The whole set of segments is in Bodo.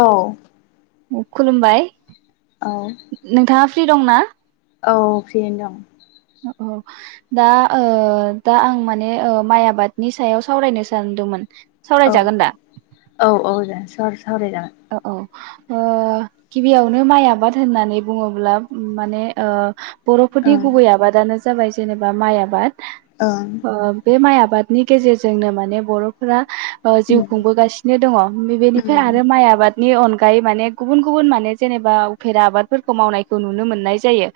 औ । खुलुमबाय । औ । फ्रि दंना? औ फ्रियैनो दं । औ दा ओ दा आं माने माइ आबादनि सायाव सावरायनो सानदोंमोन । औ औ औ दे । [unintelligible] औ औ । ओ गिबियावनो माइ आबाद होननानै बुङोब्ला माने‌ ओ बर'फोरनि गुबै आबादानो जाबाय जेनेबा माइ आबाद । ओ बे माइ आ आबादनि गेजेरजोंनो माने बर'फोरा ओ जिउ खुंबोगासिनो दङ बि-बिनिफ्राय आरो माइ आ नि अनगायै माने गुबुन गुबुन माने जेनेबा उफेरा आबादफोरखौ मावनायखौ नुनो मोननाय जायो ।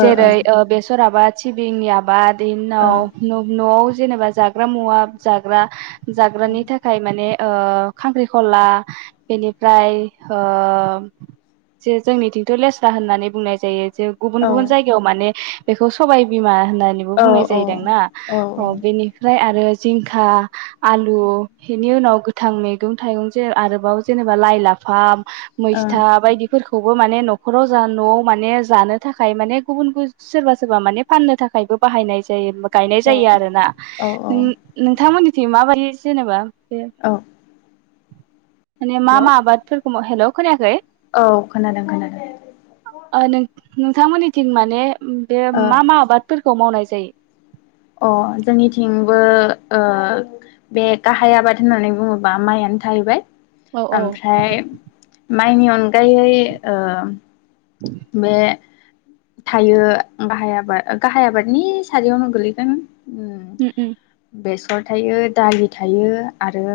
ओं जेरै बेसर ओ आबाद सिबिंनि आबाद बिनि ओं उनाव न'ब न'आव जेनेबा जाग्रा मुवा जाग्रा ओम जाग्रानि थाखाय माने ओ खांख्रिखला बेनिफ्राय ओ जे जोंनिथिंथ' लेस्रा होननानै बुंनाय जायो। जे गुबुन ओ गुबुन जायगायाव माने बेखौ सबबाय बिमा होन होननानै ओ बुंनाय ओं जायोदांना ओं औ बेनिफ्राय आरो जिंखा आलु बेनि उनाव गोथां मैगं थाइगं जे आरोबाव जेनेबा लाइ लाफा मैस्था बायदिफोरखौ खौबो माने न'खराव जा न'आव माने जानो थाखाय माने गुबुन सोरबा सोरबा माने फाननो थाखायबो बाहायनाय जायो। गायनाय जायो आरोना औ ओं औ औ नोंथांमोननि दिं मााबायदि जेनेबा। बे औ। माने मा हेलौ मा [unintelligible] हेल' खोनाआखै? औ खोनादों खोनादों। ओ नों नोंथांमोननिथिं माने बे मा मा आबादफोरखौ मावनाय [unintelligible] [unintelligible] अ जोंनिथिंबो ओ बे गाहाय आबाद होननानै बुङोबा माइआनो थाहैबाय। औ औ ओमफ्राय माइनि अनगायै ओ बे। थायो गाहाय आबाद गाहाय आबादनि सारियावनो गोलैगोन। औ ओम [unintelligible] [unintelligible] थायो दालि थायो। आरो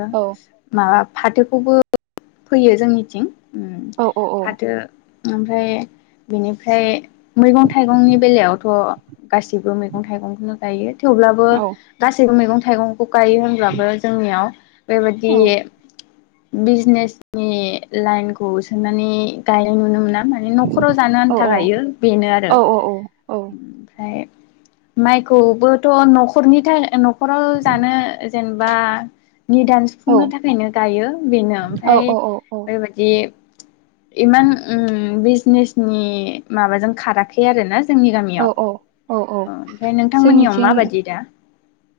माबा फाथोखौबो। फैयो जोंनिथिं ओम औ फाथो ओमफ्राय बेनिफ्राय मैगं थाइगंनि बेलायावथ'। गासिसिबो मैगं थाइगंखौनो। जायो। थेवब्लाबो औ गासैबो मैगं थाइगं गायो होनब्लाबो जोंनियाव बेबायदि औ बिजिनेस नि लाइनखौ सोंनानै गायनाय नुनो मोना । माने न'खराव जानो औ आन्था गायो बेनो आरो औ ओमफ्राय माइखौबोथ' न'खरनि था ओ न'खर न'खराव जानो जेन बा निदान सुफुंनो थाखायनो गायो बेनो ओमफ्राय बे बादि इमान ओम बिजिनेसनि माबाजों खाराखै आरोना जोंनि औ गामियाव औ औ औ ओमफ्राय नोंथांमोननियाव जोंनिथिं माबायदि दा?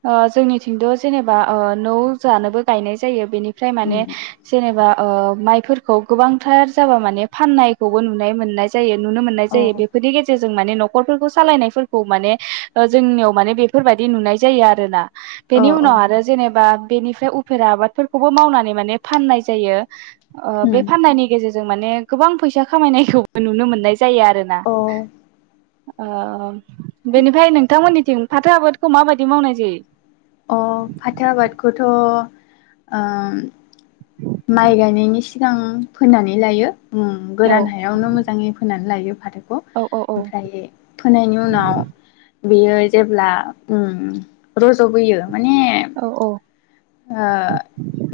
ओ जोंनिथिंथ' जेनेबा ओ न' जोंहानोबो गायनाय जायो बेनि फ्राय माने उम जेनेबा ओ माइफोरखौ गोबांथार जाबा माने फाननायखौबो नुनाय मोननाय जायो । नुनो मोननाय अ जायो औ बेफोरनि गेजेरजों माने न'खरफोरखौ सालायनायफोरखौ माने ओ जोंनियाव माने बेफोरदि नुनाय जायो आरोना । बेनि औ उनाव आरो जेनेबा बेनिफ्राय उफेरा आबादफोरखौबो मावनानै माने फाननाय जायो ओ बे उम फाननायनि गेजेरजों माने गोबां फैसा खामायनायखौबो नुनो मोननाय जायो आरो ना । अ ओं बेनिफ्राय नोंथांमोननि निथिं फाथो आबादखौ माबायदि मावनाय जायो? अ फाथो आबादखौथ' ओम माइ गायनायनि सिगां फोननानै लायो । गोरान हायावनो मोजाङै फोनानै लायो । औ औ औ फादोब ओमफ्राय फोनायनि उनाव बेयो जेब्ला ओम र जबोयो माने औ औ ओ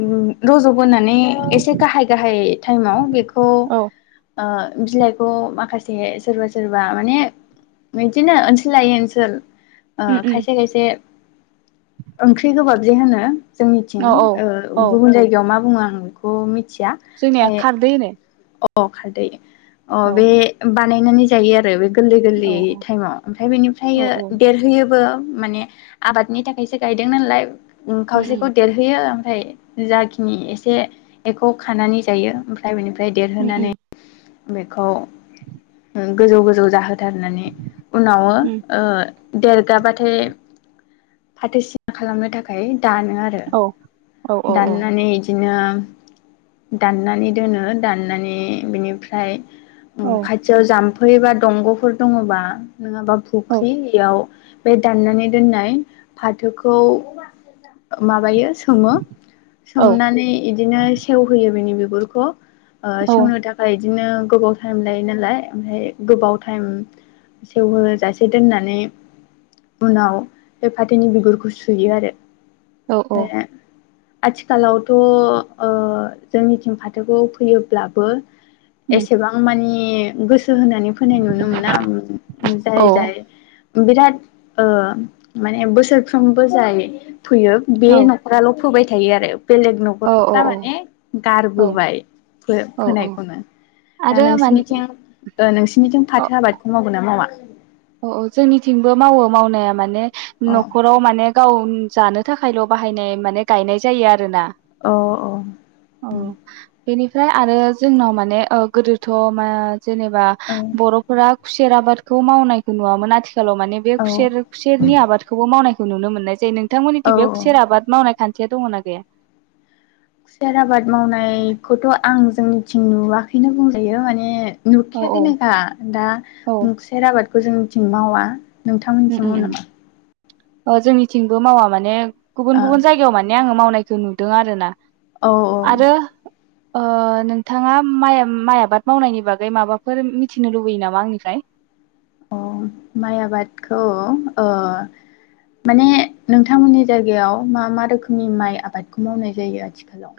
ओम रज'बोनानै एसे गाहाय गाहाय टाइमाव बेखौ औ बिलाइखौ माखासे सोरबा सोरबा माने बिदिनो ओनसोल लायै ओनसोल ओ उम उम खायसे खायसे ओंख्रि गोबाब जे होनो। जोंनिथिं औ औ ओ औ गुबुन जायगायाव मा बुङो आ आं बेखौ मिथ जोंनिया खारदै होनो। अ खारदै। अ बेे बाथ बानायनानै जायो आरो बे गोरलै औ गोरलैयै टाइमाव ओमफ्राय बेनिफ्राय औ औ देरहोयोबो। माने आबादनि थाखायसो गायदों नालाय ओम उम खावसे उम जाखिनि एसे खानानै जायो ओमफ्राय बेनि फ्राय उम देरहोनानै उम बेखौ गोजौ गोजौ जाहो होथारनानै उनाव उम ओ देरगाबाथाय फाथोसिना खालामनो थाखाय दानो आरो औ औ औ औ दाननानै बिदिनो दाननानै दोनो दाननानै बिनिफ्राय ओ औ खाथियाव जाम जामफै बा दंग'फोर दङबा नंङाबा फुख्रियाव बे दाननानै दोननाय फाथोखौ माबा बायो जायो सोमो औ सोमनानै इदिनो सेवहोयो बिनि बिफ बिगुरखौ। ओ सोंनो थाखाय बिदिनो गोबाव टाइम लायो नालाय ओमफ्राय गोबाव टाइम सेवहोजासे दोननानै उनाव फाथोनि बिगुरखौ सुयो आरो। औ औ। आथिखालावथ' ओ जोंनिथिं फाथोखौ फैयोब्लाबो उम एसेबां मानि नि गोस गोसो होनानै फोननाय नुनो मोना औ जाय जाय बिराद ओ माने बोसोरफ्रोमबो जायो फोयो औ बे न'खराल' फोबाय था थायो आरो बेलेग औ न'खरफ्रा माने औ गारबोबाय फो औ औ फोनायखौनो दा आरो माने नोंसोरनिथिं नोंसोरनिथिं फाथो आबादखौ मावगोना मावा अ औ जोंनिथिंबो मावो मावनाया माने अ न'खराव माने गावनि जानो थाखायल' बाहायनाय माने गायनाय जायो आरोना औ औ उम ओमफ्राय आरो जोंनाव माने ओ गोदोथ' मा जेनेबा औ बर'फोरा खुसेर आबादखौ मावनाय खौ नुवामोन आथि आथिखालाव माने बे खुसेर खुसेरनि आबादखौबो मावनाय नुनो मोननाय जायो नोंथांमोननि औ थिं बे खुसेर आबाद मावनाय खान्थि बे दङ'ना गैया खुसियार आबाद मावनायखौथ' आं जोंनिथिं नुवाखैनो बुंजायो। माने औ औ नुखायाखैनो दा दा औ मुखसेर आबाद बे खौ जोंनिथिं मावा नोंथांमोननिथिं मावो नामा अ जोंनिथिंबो मावा माने गुबुन गुबुन जायगायाव माने आङो माव नायखौ नुदों आरो ना ओ औ आरो ओ नोंथाङा माइ माइ आबाद मावनायनि बागै माबाफोर मिथिनो लुबैयो नामा आंनिफ्राय अ माइ आबादखौ ओ माने नोंथांमोनि जायगायाव मा मा रोखोमनि माइ आबादखौ मावनाय जायो आथिखालाव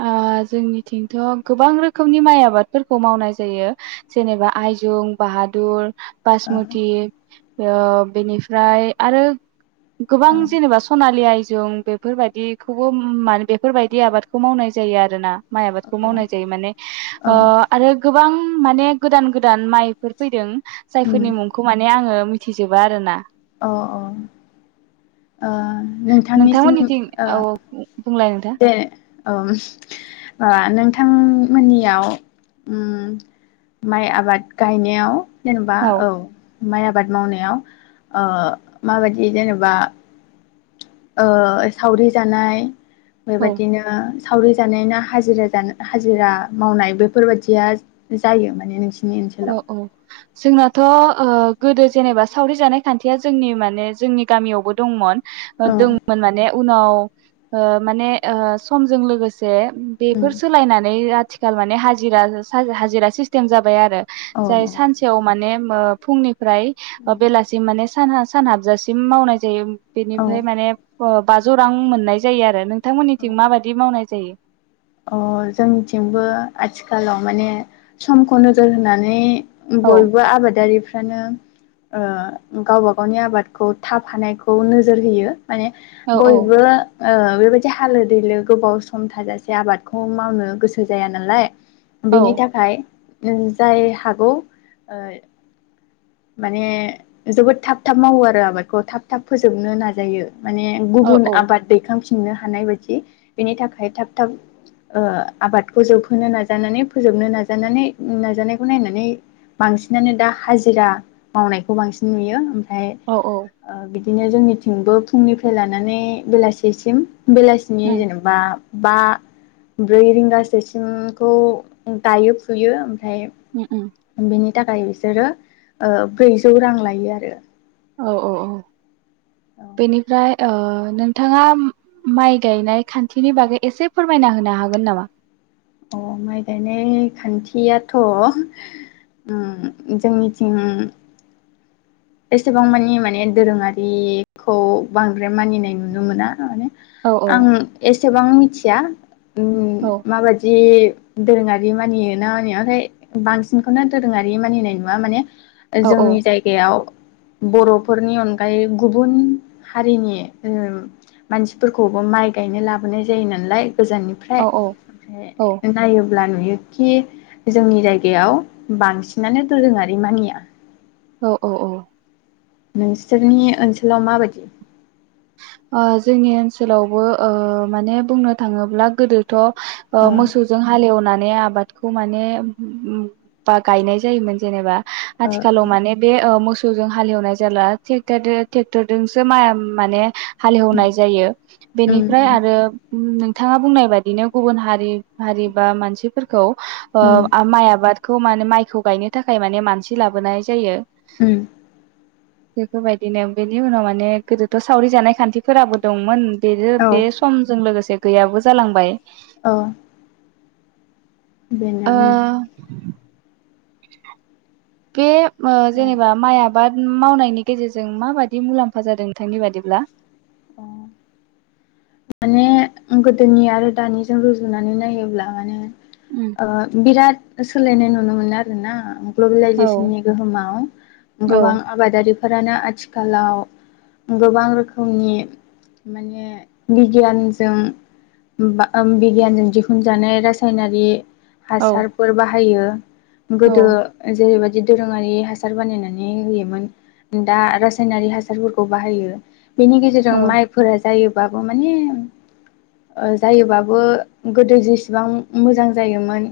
ओ जोंनिथिंथ' गोबां रोखोमनि माइ आबादफोरखौ मावनाय जायो जेनेबा आयजुं बाहादुर बासमथि ओ बेनिफ्राय आरो गोबां औ जेनेबा सनालि आइ जों बेफोरबायदिखौबो मान बेफोरबायदि आबाद बे खौ मावनाय जायो आरोना माइ आबादखौ औ मावनाय जायो माने ओ औ आरो गोबां माने गोदान गोदान माइफोर फैदों। उम जायफोरनि मुंखौ माने आङो। मिथिजोबा आरो ना औ औ ओ नोंथां नोंथांनिसिम मोनिथिं ओ औ बुंलाय नोंथां। ओ ओ नोंथांमोननियाव ओ माइ आबाद गायनायाव। जेनेबा औ माइ आबाद मावनायाव ओ माबायदि जेनेबा। ओ सावरि जानाय बे औ बायदिनो। सावरि जानाय ना हाजिरा हाजिरा मावनाय बेफोर बायदिया। अ औ जोंनाथ' गोदो जेनेबा सावरि जानाय खान्थिया जोंनि माने जोंनि गामियावबो दंमोन। ओ औ दंमोन माने उनाव ओ माने ओ समजों लोगोसे जे उम बेफोर सोलायनानै आथि आथिखाल माने हाजिरा हाजिरा सिस्टेम जाबाय आरो। औ औ जाय सानसेयाव माने ओ फुंनि प्राय ओ उम बेलासि माने साना सान हाबजासिम मावनाय जायो। औ बेनिफ्राय औ माने ओ बाजौ रां मोननाय जायो आरो नों नोंथांमोननिथिं औ माबायदि मावनाय जायो अ जोंथिंबो आथिखालाव माने समखौ नोजोर होनानै औ बयबो आबादारिफोर फ्रानो ओ गावबा गावनि आबादखौ थाब हानायखौ नोजोर होयो माने औ औ बयबो ओ बेबायदि हालो दैलो गोबाव सम थाजास से आबादखौ मावनो गोसो जाया नालाय औ बेनि थाखाय नों जाय हागौ ओ माने जोबोद थाब थाब मावो आरो आबादखौ थाब थाब फोजोबनो नाजायो। माने औ गुबुन आबाद दैखां फिननो हानाय बायदि बेनि थाखाय थाब थाब ओ आबादखौ जोबहोनो नाजानानै फोजोबनो नाजानानै नाजानायखौ नायनानै बांसिनानो दा हाजिरा मावनायखौ बांसिन नुयो ओम फ्राय औ औ ओ बिद बिदिनो जोंनिथिंबो फुंनिफ्राय लानानै बेलासिसिम बेलासिनि उम जेनेबा बा ब्रै रिंगासोसिमखौ दायो फुयो ओमफ्राय उम उम बेनि थाखाय बिसोरो ओ ब्रैजौ रां लायो आरो औ औ औ औ बेनिफ्राय ओ नोंथाङा माइ गायनाय खान्थिनि बागै एसे फोरमायना होनो हागोन नामा अ माइ गायनाय खान्थियाथ उम जोंनिथिं एसेबां मानि माने दोरोंङारिखौ बांद्राय मानिनाय नुनो मोना माने औ औ आं एसेबां मिथि या ओ औ माबायदि दोरोंङारि मानियोना मानि ओमफ्राय बांसिनखौनो दोरोंङारि मानिनाय नुवा माने औ जोंनि जायगायाव बर'फोरनि अनगायै गुबुन हारिनि मानसिफोरखौबो माइ गायनो लाबोनाय जायो नालाय औ गोजाननिफ्राय ओमफ्राय औ नायो अब्ला नुयोखि जोंनि जायगायाव बांसिनानो दोरोंङारि मानिया औ औ औ नोंसोरनि ओनसोलाव माबायदि जोंनि ओनसोलावबो माने बुंनो थांङोब्ला गोदो ओ मोसौजों हालेवनानै माने आबादखौ माने बा गायनाय जायोमोन जेनेबा ओ आथिखालाव माने बे मोसौ [unintelligible] हालेवनाय जालाेट ट्रेक्टरजोंसो माइ माने हालेवनाय जायो उम बेनिफ्राय आरो नोंथांङा बुंनाय बादिनो गुबुन हारि हारि बा मानसिफोरखौ आ उम आमा आबाद खौ माने माइखौ गायनो थाखाय माने मानसि लाबोनाय जायो उम बेफोरबायदिनो बेनि उनाव माने गोदोथ सावरि जानायाय खान्थिफोराबो दंमोन बे औ बे समजों लोगोसे गैयाबो जालांबाय औ बेनो ओ उम गे ओ औ जेनेबा माइ आबाद मावनायनि गेजेरजों माबायदि मुलाम्फा जादों नोंथांनि बादिब्ला? अ माने गोदोनि आरो दानिजों रुजुनानै नायोब्ला माने उम ओ बिराद सोलायनाय नुनो मोनो आरो ना औ ग्लबेलाइजेसननि गोहोमाव औ गोबां आबादारि फोरानो आथिखालाव गोबां रोखोमनि माने बिगियानजों बा ओम बिगियानजों दिहुनजानाय रासायनारि औ हासारफोर बाहायो [inaudible] औ गोदो जेरैबाय दि दोरोङारि हासार बानायनानै होयोमोन दा रासायनारि हासारफोरखौ बाहायो। बेनि गेजेरजों औ माइफोरा जायोबा माने ओ जायोबाबो गोदो जेसेबां मोजां जायोमोन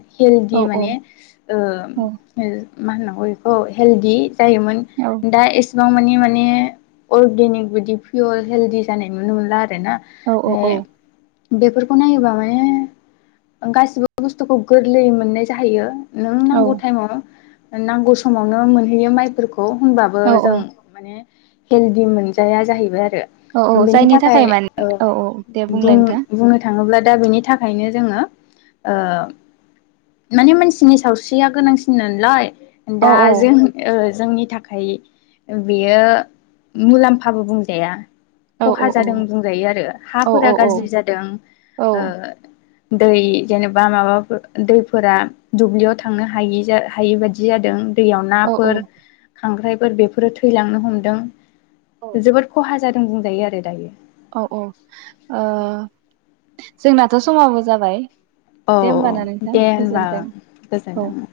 औ हेलदि माने ओ औ ओ मा होननांगौ इखौ हेलदि जायोमोन दा ए सिबां मानि माने अर्गेनिक बायदि पियर हेलदि जानाय नुनो मोनला आरो ना औ ओ बेफोरखौ नायोबा माने गासिबो बुस्थुखौ गोरलैयै मोननाय जाहैयो। नों नांगौ थाइमाव नांगौ समावनो मोनहैयो माइफोर खौ होनबाबो औ जों औ माने हेलदि मोनजाया जाहैबाय आ औ औ जायनि थाखाय माने ओ औ औ दे बुंलाय बुं नोंथां बुंनो था ङोब्ला दा बेनि थाखायनो जोङो ओ माने मानसिनि सावस्रिया गोनांसिन नालाय औ दा जों ओ जोंनि थाखाय बेयो मुलाम्फाबो बुंजाया। औ खहा औ जादों। बुंजायो आरो औ हाफोरा औ गाज्रि जादों, औ ओ दै जेनेबा माबाफोर दैफोरा दुब्लियाव थांनो हायि जा हायि बायदि जादों। दैयाव औ नाफोर औ खांख्रायफोर बेफोरो थैलांनो हमदों। जोबोद खहा जा दों बुंजायो आरो दायो। औ औ ओ। जोंनाथ' समाबो जाबाय। औ दे औ होमबाना नोंथां दे होनबा गोजोन्थों औ गोजोनथों ओं।